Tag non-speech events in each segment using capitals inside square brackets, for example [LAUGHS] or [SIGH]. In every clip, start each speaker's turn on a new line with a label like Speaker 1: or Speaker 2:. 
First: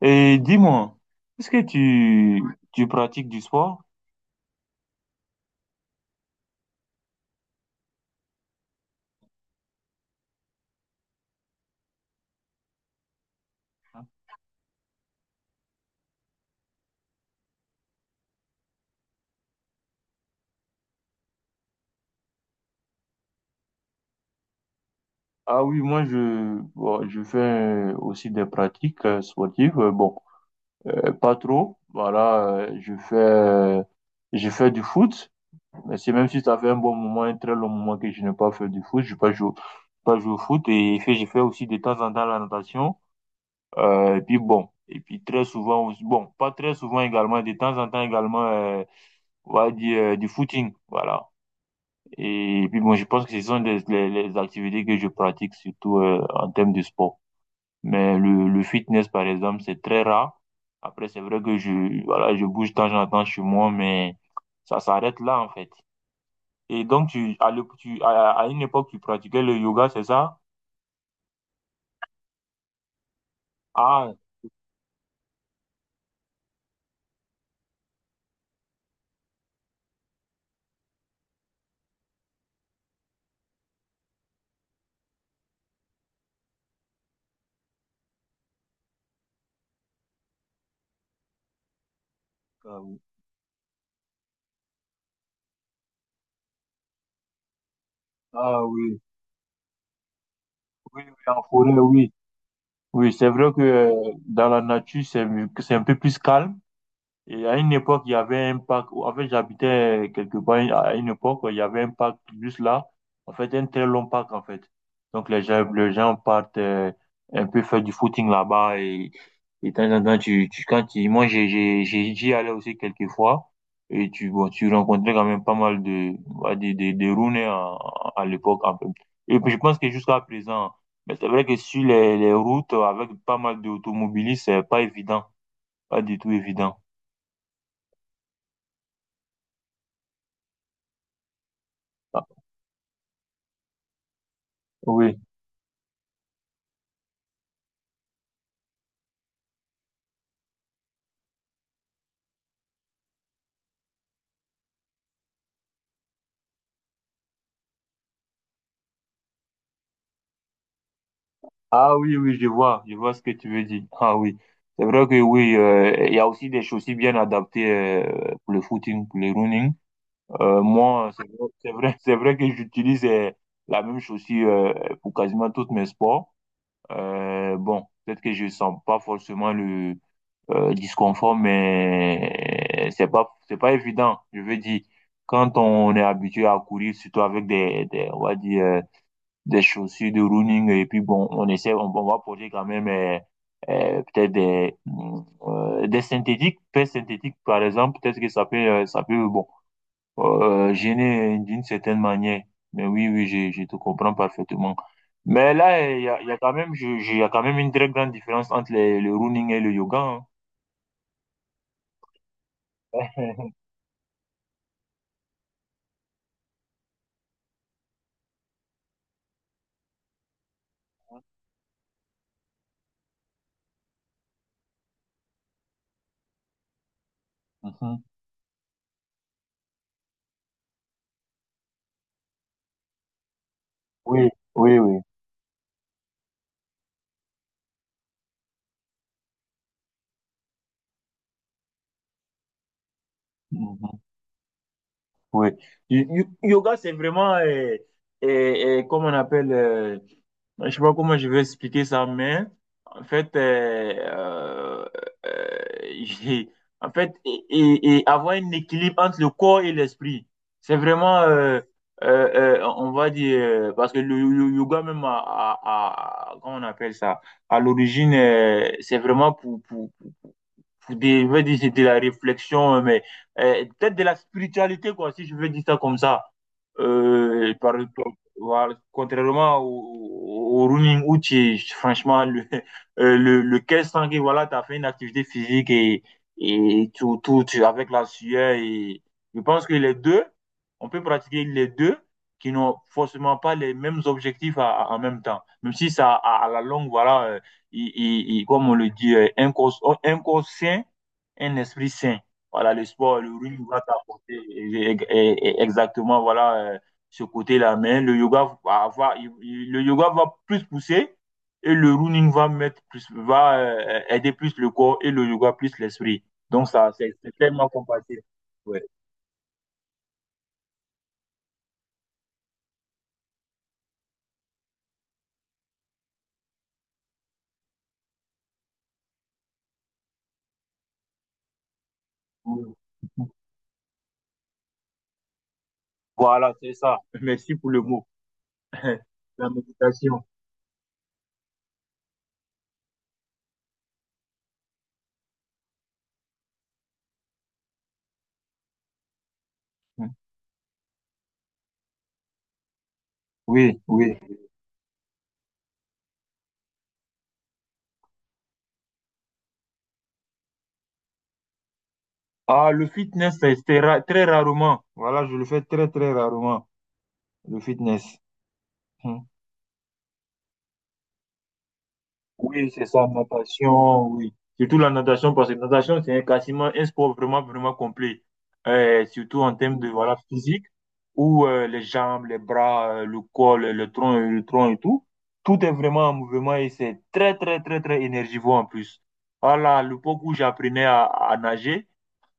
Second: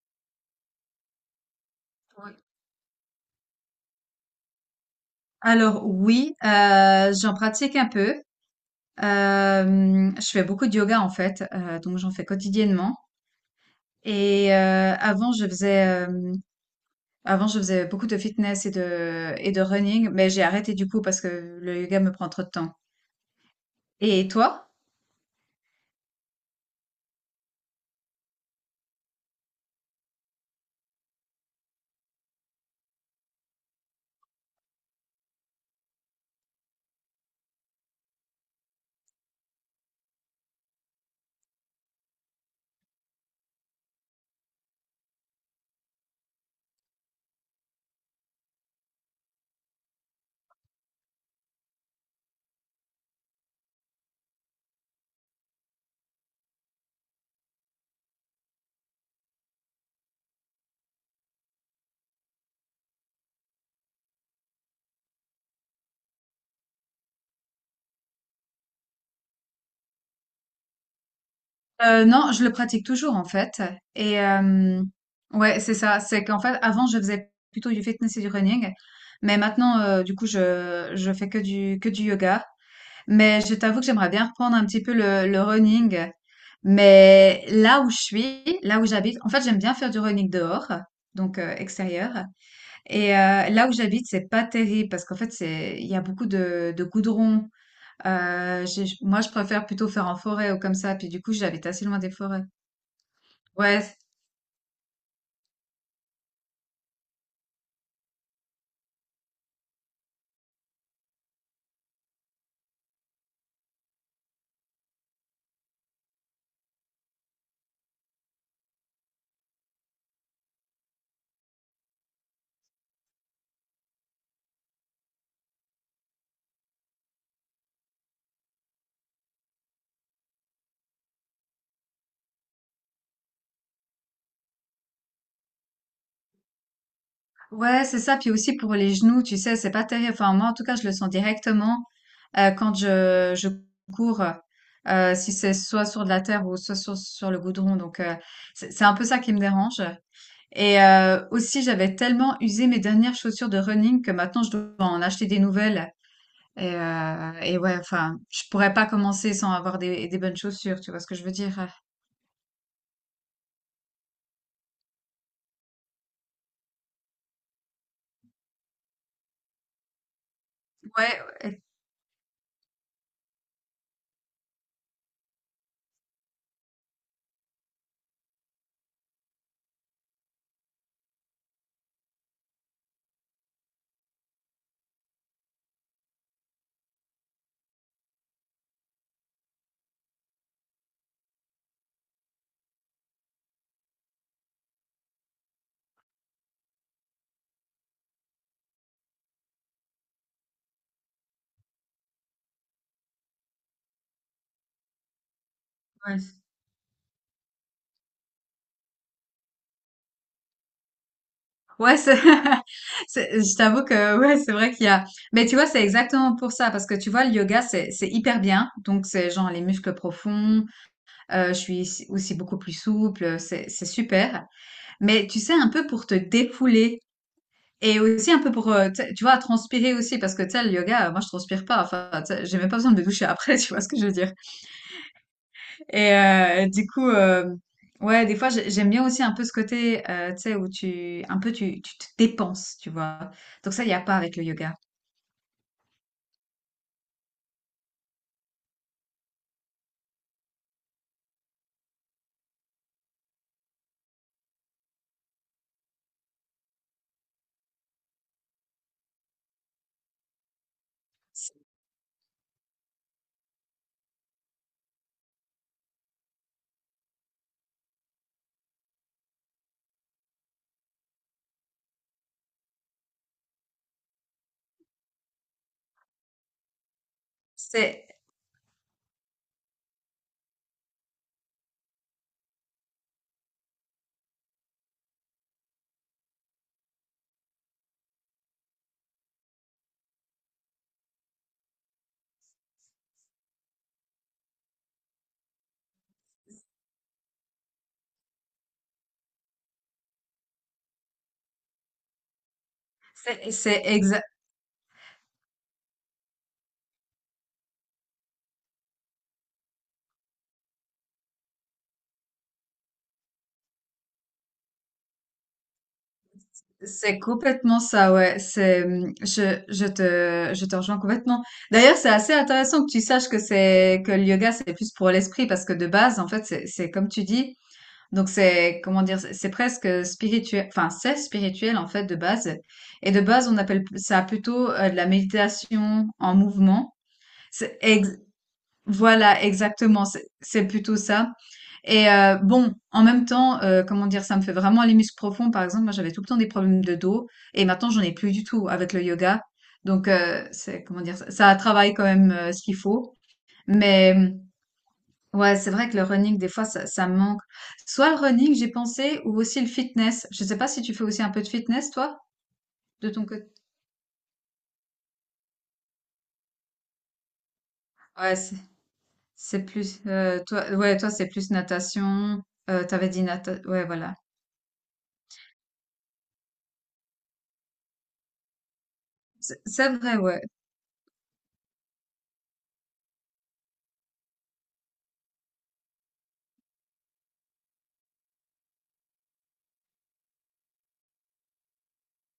Speaker 1: Et dis-moi, est-ce que
Speaker 2: Oui.
Speaker 1: tu pratiques du sport?
Speaker 2: Alors oui, j'en pratique un peu. Je fais beaucoup de yoga en fait, donc j'en fais quotidiennement. Et avant, avant, je faisais beaucoup de fitness et de running, mais j'ai arrêté du coup parce que le yoga me prend trop de temps. Et toi?
Speaker 1: Ah oui, moi, je je fais aussi des pratiques sportives. Pas trop. Voilà, je fais du foot. Mais c'est, même si ça fait un bon moment, un très long moment que je n'ai pas fait du foot. Je pas joué, Pas joué au foot. Et fait, je fais aussi de temps en temps la natation. Et puis bon, et puis très souvent aussi, bon, Pas très souvent également, de temps en temps également, on va dire du footing. Voilà. Et puis bon, je pense que ce sont les activités que je pratique surtout en termes de sport. Mais le fitness, par exemple, c'est très rare. Après, c'est vrai que je bouge de temps en temps chez moi, mais ça s'arrête là, en fait. Et donc, tu, à, l'ép- tu, à une époque, tu pratiquais le yoga, c'est ça?
Speaker 2: Non, je le pratique toujours en fait.
Speaker 1: Ah,
Speaker 2: Et ouais, c'est ça. C'est qu'en fait, avant, je faisais plutôt du fitness et du running, mais maintenant, du coup, je fais que du yoga. Mais je t'avoue que j'aimerais bien reprendre un petit peu le running. Mais là où j'habite, en fait, j'aime bien faire du running dehors, donc extérieur.
Speaker 1: ah oui,
Speaker 2: Et là où j'habite, c'est pas terrible parce qu'en fait, il y a beaucoup de goudron.
Speaker 1: Ah oui,
Speaker 2: Moi, je préfère plutôt faire en forêt ou comme ça.
Speaker 1: oui,
Speaker 2: Puis
Speaker 1: oui,
Speaker 2: du coup,
Speaker 1: en
Speaker 2: j'habite
Speaker 1: forêt,
Speaker 2: assez loin des
Speaker 1: oui.
Speaker 2: forêts.
Speaker 1: Oui, c'est vrai que
Speaker 2: Ouais,
Speaker 1: dans la nature, c'est un peu plus calme. Et à une époque, il y avait un parc, en fait, j'habitais quelque part, à une époque, il y avait un parc juste là, en fait, un très long parc, en fait. Donc, les gens partent un peu faire du footing là-bas, et de temps en temps, tu, quand tu, moi, j'ai- j'y allais aussi quelques fois et bon, tu rencontrais quand même pas mal de, ouais, des Rouennais à l'époque, en fait. Et puis, je pense que jusqu'à présent, mais c'est vrai que sur les routes, avec pas mal d'automobilistes, c'est pas évident, pas du tout évident.
Speaker 2: Ouais, c'est ça. Puis aussi pour les genoux, tu sais, c'est pas terrible. Enfin, moi, en tout cas, je le sens directement quand je cours,
Speaker 1: Oui.
Speaker 2: si c'est soit sur de la terre ou soit sur le goudron. Donc, c'est un peu ça qui me dérange. Et aussi, j'avais tellement usé mes dernières chaussures de running que maintenant, je dois en acheter des nouvelles. Et ouais, enfin, je pourrais pas commencer sans avoir des bonnes chaussures. Tu vois ce que je veux dire?
Speaker 1: Ah oui, oui, je vois ce que tu veux dire. Ah oui. C'est vrai que oui, il y a aussi des chaussures bien adaptées pour le footing, pour le running. Moi,
Speaker 2: Ouais, ouais,
Speaker 1: c'est vrai, [LAUGHS] c'est vrai que j'utilise la même chaussure pour quasiment tous mes sports. Peut-être que je sens pas forcément le disconfort, mais c'est pas évident. Je veux dire, quand on est habitué à courir, surtout avec on va dire, des chaussures de running, et puis bon, on essaie, on va porter quand même peut-être des synthétiques, paires synthétiques par exemple, peut-être que ça peut bon, gêner d'une certaine manière. Mais oui, oui, je te comprends parfaitement. Mais là,
Speaker 2: ouais.
Speaker 1: il y a quand même, il y a quand même une très grande différence entre le running et le yoga, hein.
Speaker 2: Ouais, c'est, [LAUGHS] je
Speaker 1: [LAUGHS]
Speaker 2: t'avoue que ouais, c'est vrai qu'il y a. Mais tu vois, c'est exactement pour ça, parce que tu vois, le yoga, c'est hyper bien. Donc, c'est genre les muscles profonds. Je suis aussi beaucoup plus souple. C'est super. Mais tu sais, un peu pour te défouler et
Speaker 1: Mhm.
Speaker 2: aussi un peu pour, tu sais, tu vois, transpirer aussi, parce que tu sais, le yoga, moi, je transpire pas. Enfin, tu sais, j'ai même pas besoin de me doucher après. [LAUGHS] Tu vois ce que je veux
Speaker 1: Oui,
Speaker 2: dire?
Speaker 1: oui, oui.
Speaker 2: Et du coup, ouais, des fois, j'aime bien aussi un peu ce côté, tu sais, où un peu, tu te dépenses, tu vois. Donc ça, il n'y
Speaker 1: Mm-hmm.
Speaker 2: a pas avec le yoga.
Speaker 1: Oui. Y- Yoga, c'est vraiment, comme on appelle, je sais pas comment je vais expliquer ça, mais en fait, euh, [LAUGHS] j'ai- en fait, et avoir un équilibre entre le corps et l'esprit, c'est vraiment, on va dire, parce que le yoga même, comment on appelle ça, à l'origine, c'est vraiment pour des, je veux dire, c'est de la réflexion, mais peut-être de la spiritualité, quoi, si je veux dire ça comme ça. Euh, par,
Speaker 2: C'est,
Speaker 1: voilà, contrairement au, au running où tu es, franchement, [LAUGHS] le 1500 que voilà, tu as fait une activité physique, tout, avec la sueur. Et je pense que les deux, on peut pratiquer les deux qui n'ont forcément pas les mêmes objectifs en même temps. Même si ça, à la longue, voilà, comme on le dit, un corps, un corps sain, un esprit sain. Voilà, le sport, le
Speaker 2: c'est,
Speaker 1: rugby va
Speaker 2: c'est exa-
Speaker 1: t'apporter exactement voilà, ce côté-là. Mais le yoga va avoir, le yoga va plus pousser, et le running va mettre plus, va aider plus le corps, et le yoga plus l'esprit. Donc ça,
Speaker 2: c'est
Speaker 1: c'est tellement
Speaker 2: complètement ça,
Speaker 1: compatible.
Speaker 2: ouais.
Speaker 1: Ouais.
Speaker 2: C'est, je te rejoins complètement. D'ailleurs, c'est assez intéressant que tu saches que que le yoga, c'est plus pour l'esprit parce que de base, en fait, c'est comme tu dis. Donc c'est, comment dire, c'est presque spirituel, enfin c'est spirituel en fait de base. Et de base, on appelle ça plutôt de la méditation en
Speaker 1: Voilà, c'est
Speaker 2: mouvement.
Speaker 1: ça. Merci pour
Speaker 2: C'est
Speaker 1: le mot.
Speaker 2: ex-
Speaker 1: [LAUGHS]
Speaker 2: voilà,
Speaker 1: La
Speaker 2: exactement,
Speaker 1: méditation.
Speaker 2: c'est plutôt ça. Et bon, en même temps, comment dire, ça me fait vraiment les muscles profonds. Par exemple, moi j'avais tout le temps des problèmes de dos et maintenant j'en ai plus du tout avec le yoga. Donc c'est, comment dire, ça travaille quand même ce qu'il faut.
Speaker 1: Oui, oui.
Speaker 2: Mais ouais, c'est vrai que le running, des fois, ça me manque. Soit le running, j'ai pensé, ou aussi le fitness. Je sais pas si tu fais aussi un peu de fitness, toi,
Speaker 1: Ah, le
Speaker 2: de ton
Speaker 1: fitness,
Speaker 2: côté.
Speaker 1: c'est très rarement. Voilà, je le fais très, très rarement, le fitness.
Speaker 2: Ouais, c'est
Speaker 1: Hmm.
Speaker 2: c'est plus toi. Ouais, toi, c'est plus natation.
Speaker 1: Oui, c'est ça,
Speaker 2: T'avais dit natation. Ouais,
Speaker 1: natation,
Speaker 2: voilà.
Speaker 1: oui. Surtout la natation, parce que la natation, quasiment un sport vraiment, vraiment complet. Surtout en
Speaker 2: C'est
Speaker 1: termes de,
Speaker 2: c'est
Speaker 1: voilà,
Speaker 2: vrai, ouais.
Speaker 1: physique, où les jambes, les bras, le tronc, et tout, tout est vraiment en mouvement, et c'est très, très, très, très énergivore en plus. Voilà, l'époque où j'apprenais à nager,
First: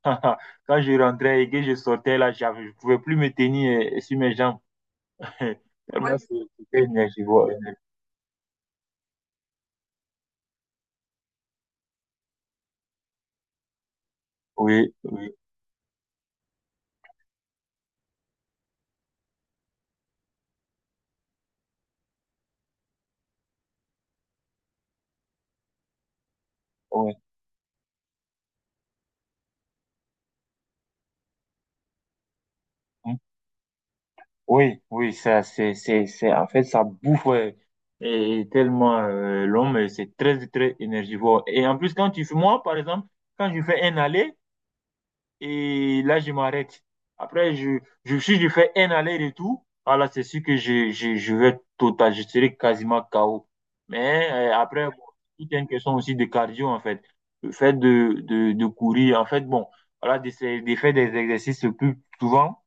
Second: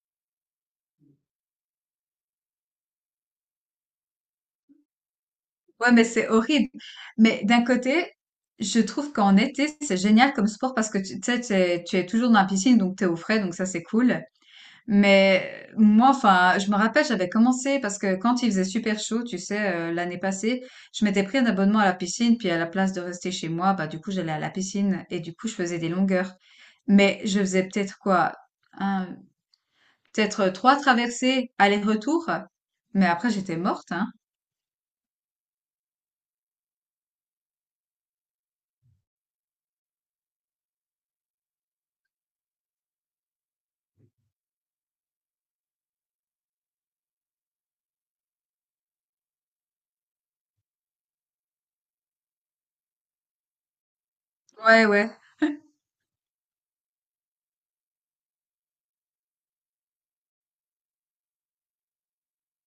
Speaker 1: [LAUGHS] quand je rentrais et que je sortais là, je ne pouvais plus me tenir sur mes jambes. [LAUGHS]
Speaker 2: Ouais,
Speaker 1: Ouais.
Speaker 2: mais
Speaker 1: Tellement. Ouais,
Speaker 2: c'est horrible.
Speaker 1: c'était
Speaker 2: Mais
Speaker 1: énergivore.
Speaker 2: d'un côté, je trouve qu'en été, c'est génial comme sport parce que tu sais, tu es toujours dans la piscine, donc t'es au frais, donc ça c'est cool.
Speaker 1: Oui, oui,
Speaker 2: Mais moi, enfin, je me rappelle, j'avais commencé parce que quand il faisait super chaud, tu sais, l'année passée, je m'étais pris un abonnement à la piscine, puis à la place de rester chez moi, bah du coup, j'allais à la piscine et du coup, je faisais des longueurs.
Speaker 1: oui.
Speaker 2: Mais je faisais peut-être quoi, un, peut-être trois traversées aller-retour. Mais
Speaker 1: Hmm.
Speaker 2: après, j'étais morte, hein.
Speaker 1: Oui, oui, ça, c'est, en fait, ça bouffe, ouais. Et tellement c'est très, très énergivore. Et en plus, quand tu fais, moi, par exemple, quand je fais un aller, et là, je m'arrête. Après, si je fais un aller-retour, ah là, c'est sûr que je vais total, je serai quasiment KO. Mais après,
Speaker 2: Ouais,
Speaker 1: bon,
Speaker 2: ouais,
Speaker 1: tout une question aussi de cardio, en fait. Le fait de courir, en fait, bon, voilà, d'essayer de faire des exercices le plus souvent,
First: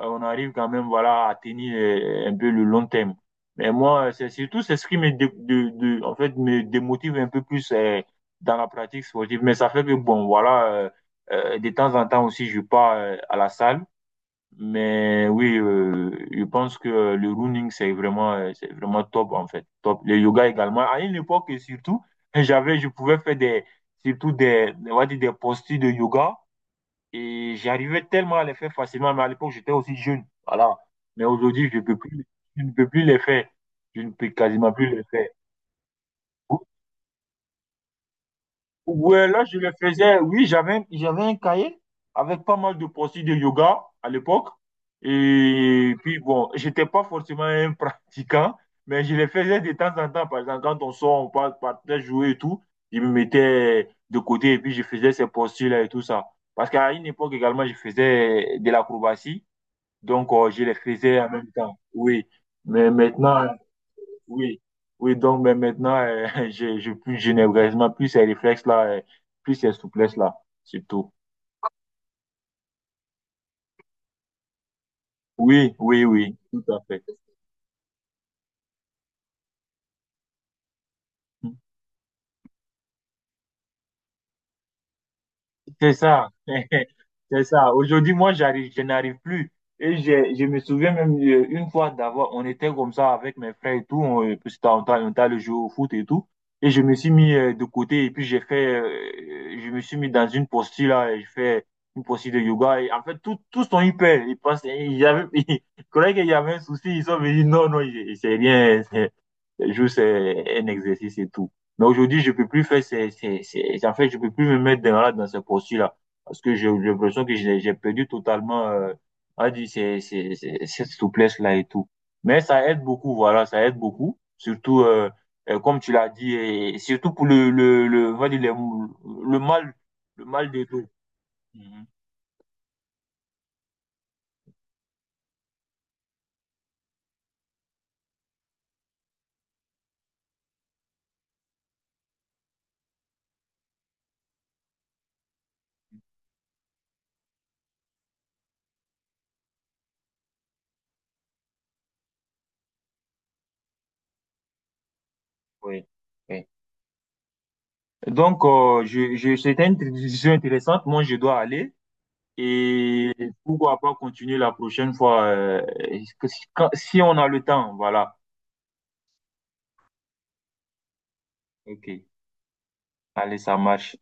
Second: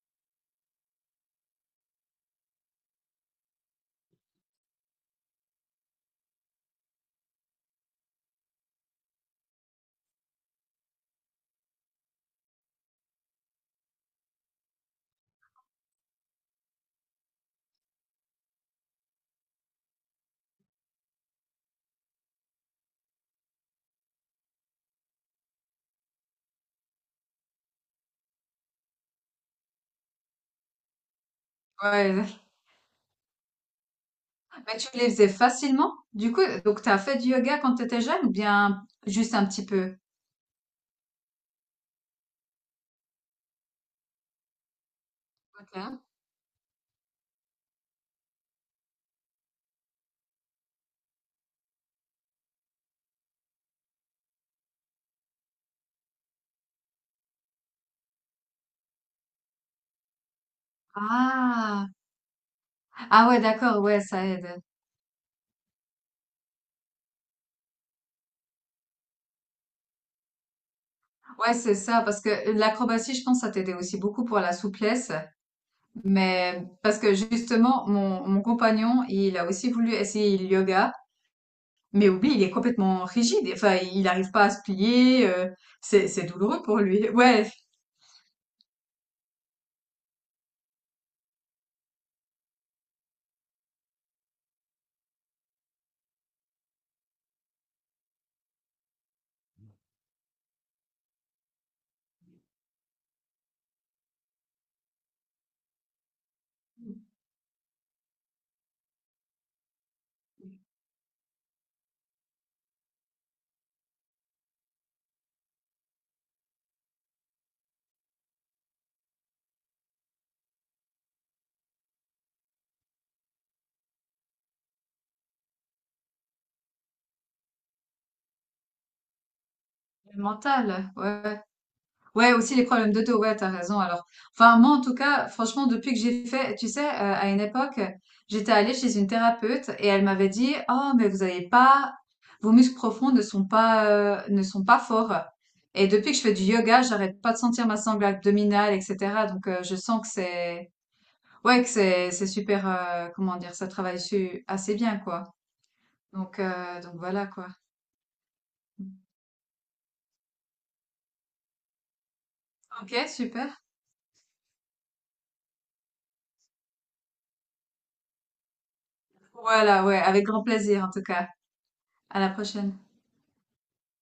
Speaker 1: on arrive quand même voilà à tenir un peu le long terme. Mais moi, c'est surtout c'est ce qui me, en fait, me démotive un peu plus dans la pratique sportive. Mais ça fait que, bon, voilà, de temps en temps aussi, je pars à la salle. Mais oui, je pense que le running, c'est vraiment top, en fait. Top. Le yoga également. À une époque, surtout, [LAUGHS] je pouvais faire des, surtout des, on va dire des postures de yoga, et j'arrivais tellement à les faire facilement, mais à l'époque, j'étais aussi jeune. Voilà. Mais aujourd'hui, je ne peux plus,
Speaker 2: ouais.
Speaker 1: je ne peux plus les faire. Je ne peux quasiment
Speaker 2: Mais
Speaker 1: plus
Speaker 2: tu
Speaker 1: les
Speaker 2: les
Speaker 1: faire.
Speaker 2: faisais facilement. Du coup,
Speaker 1: Ou-
Speaker 2: donc t'as fait du yoga quand t'étais jeune ou bien
Speaker 1: Ouais,
Speaker 2: juste
Speaker 1: là,
Speaker 2: un
Speaker 1: je
Speaker 2: petit
Speaker 1: les
Speaker 2: peu?
Speaker 1: faisais. Oui, j'avais un cahier avec pas mal de postures de yoga à l'époque. Et
Speaker 2: Ok.
Speaker 1: puis, bon, j'étais pas forcément un [LAUGHS] pratiquant, mais je les faisais de temps en temps. Par exemple, quand on sort, partait jouer et tout, je me mettais de côté et puis je faisais ces postures-là et tout ça. Parce qu'à une époque également, je faisais de l'acrobatie. Donc, je les faisais en même temps.
Speaker 2: Ah,
Speaker 1: Oui. Mais
Speaker 2: ah ouais,
Speaker 1: maintenant,
Speaker 2: d'accord, ouais, ça aide.
Speaker 1: oui. Oui, donc, mais maintenant, [LAUGHS] je n'ai vraiment plus ces réflexes-là, plus ces souplesses-là, surtout.
Speaker 2: Ouais, c'est ça, parce que l'acrobatie, je pense, ça t'aidait aussi beaucoup pour la souplesse.
Speaker 1: Oui, oui, oui, tout
Speaker 2: Mais
Speaker 1: à
Speaker 2: parce
Speaker 1: fait.
Speaker 2: que justement, mon compagnon, il a aussi voulu essayer le yoga, mais oublie, il est complètement rigide. Enfin, il n'arrive pas à se plier.
Speaker 1: C'est
Speaker 2: C'est
Speaker 1: ça,
Speaker 2: douloureux pour lui. [LAUGHS]
Speaker 1: [LAUGHS] c'est
Speaker 2: Ouais,
Speaker 1: ça. Aujourd'hui, je n'arrive plus. Et je me souviens même une fois d'avoir, on était comme ça avec mes frères et tout, on, parce que on t'a le jeu au foot et tout. Et je me suis mis de côté et puis j'ai fait, je me suis mis dans une posture là, et je fais une posture de yoga. Et en fait, tous sont hyper. Ils pensent, il y avait, [LAUGHS] ils croyaient qu'il y avait un souci. Ils sont venus, non, non, c'est rien, c'est le jeu, c'est juste un exercice et tout. Mais aujourd'hui, je peux plus faire en fait, je peux plus me mettre dans ce posture-là. Parce que j'ai l'impression que j'ai perdu totalement, on va dire, cette souplesse-là et tout. Mais ça aide beaucoup, voilà, ça aide beaucoup. Surtout, comme tu l'as dit, et surtout pour le, on va dire, le le mal,
Speaker 2: le
Speaker 1: le mal de tout.
Speaker 2: mental. Ouais.
Speaker 1: Mhm.
Speaker 2: Ouais, aussi les problèmes de dos. Ouais, t'as raison. Alors, enfin, moi, en tout cas, franchement, depuis que j'ai fait, tu sais, à une époque, j'étais allée chez une thérapeute et elle m'avait dit, oh, mais vous n'avez pas, vos muscles profonds ne sont pas, ne sont pas forts. Et depuis que je fais du yoga, j'arrête pas de sentir ma sangle abdominale, etc. Donc, je sens que c'est, ouais, que c'est super, comment dire, ça travaille assez bien, quoi.
Speaker 1: Oui. Oui.
Speaker 2: Donc voilà, quoi.
Speaker 1: Donc, c'était une discussion intéressante. Moi, je dois aller.
Speaker 2: Ok,
Speaker 1: Et
Speaker 2: super.
Speaker 1: pourquoi pas continuer la prochaine fois, que si quand- si on a le temps, voilà.
Speaker 2: Voilà, ouais, avec grand plaisir, en tout cas.
Speaker 1: Ok,
Speaker 2: À la prochaine.
Speaker 1: allez, ça marche.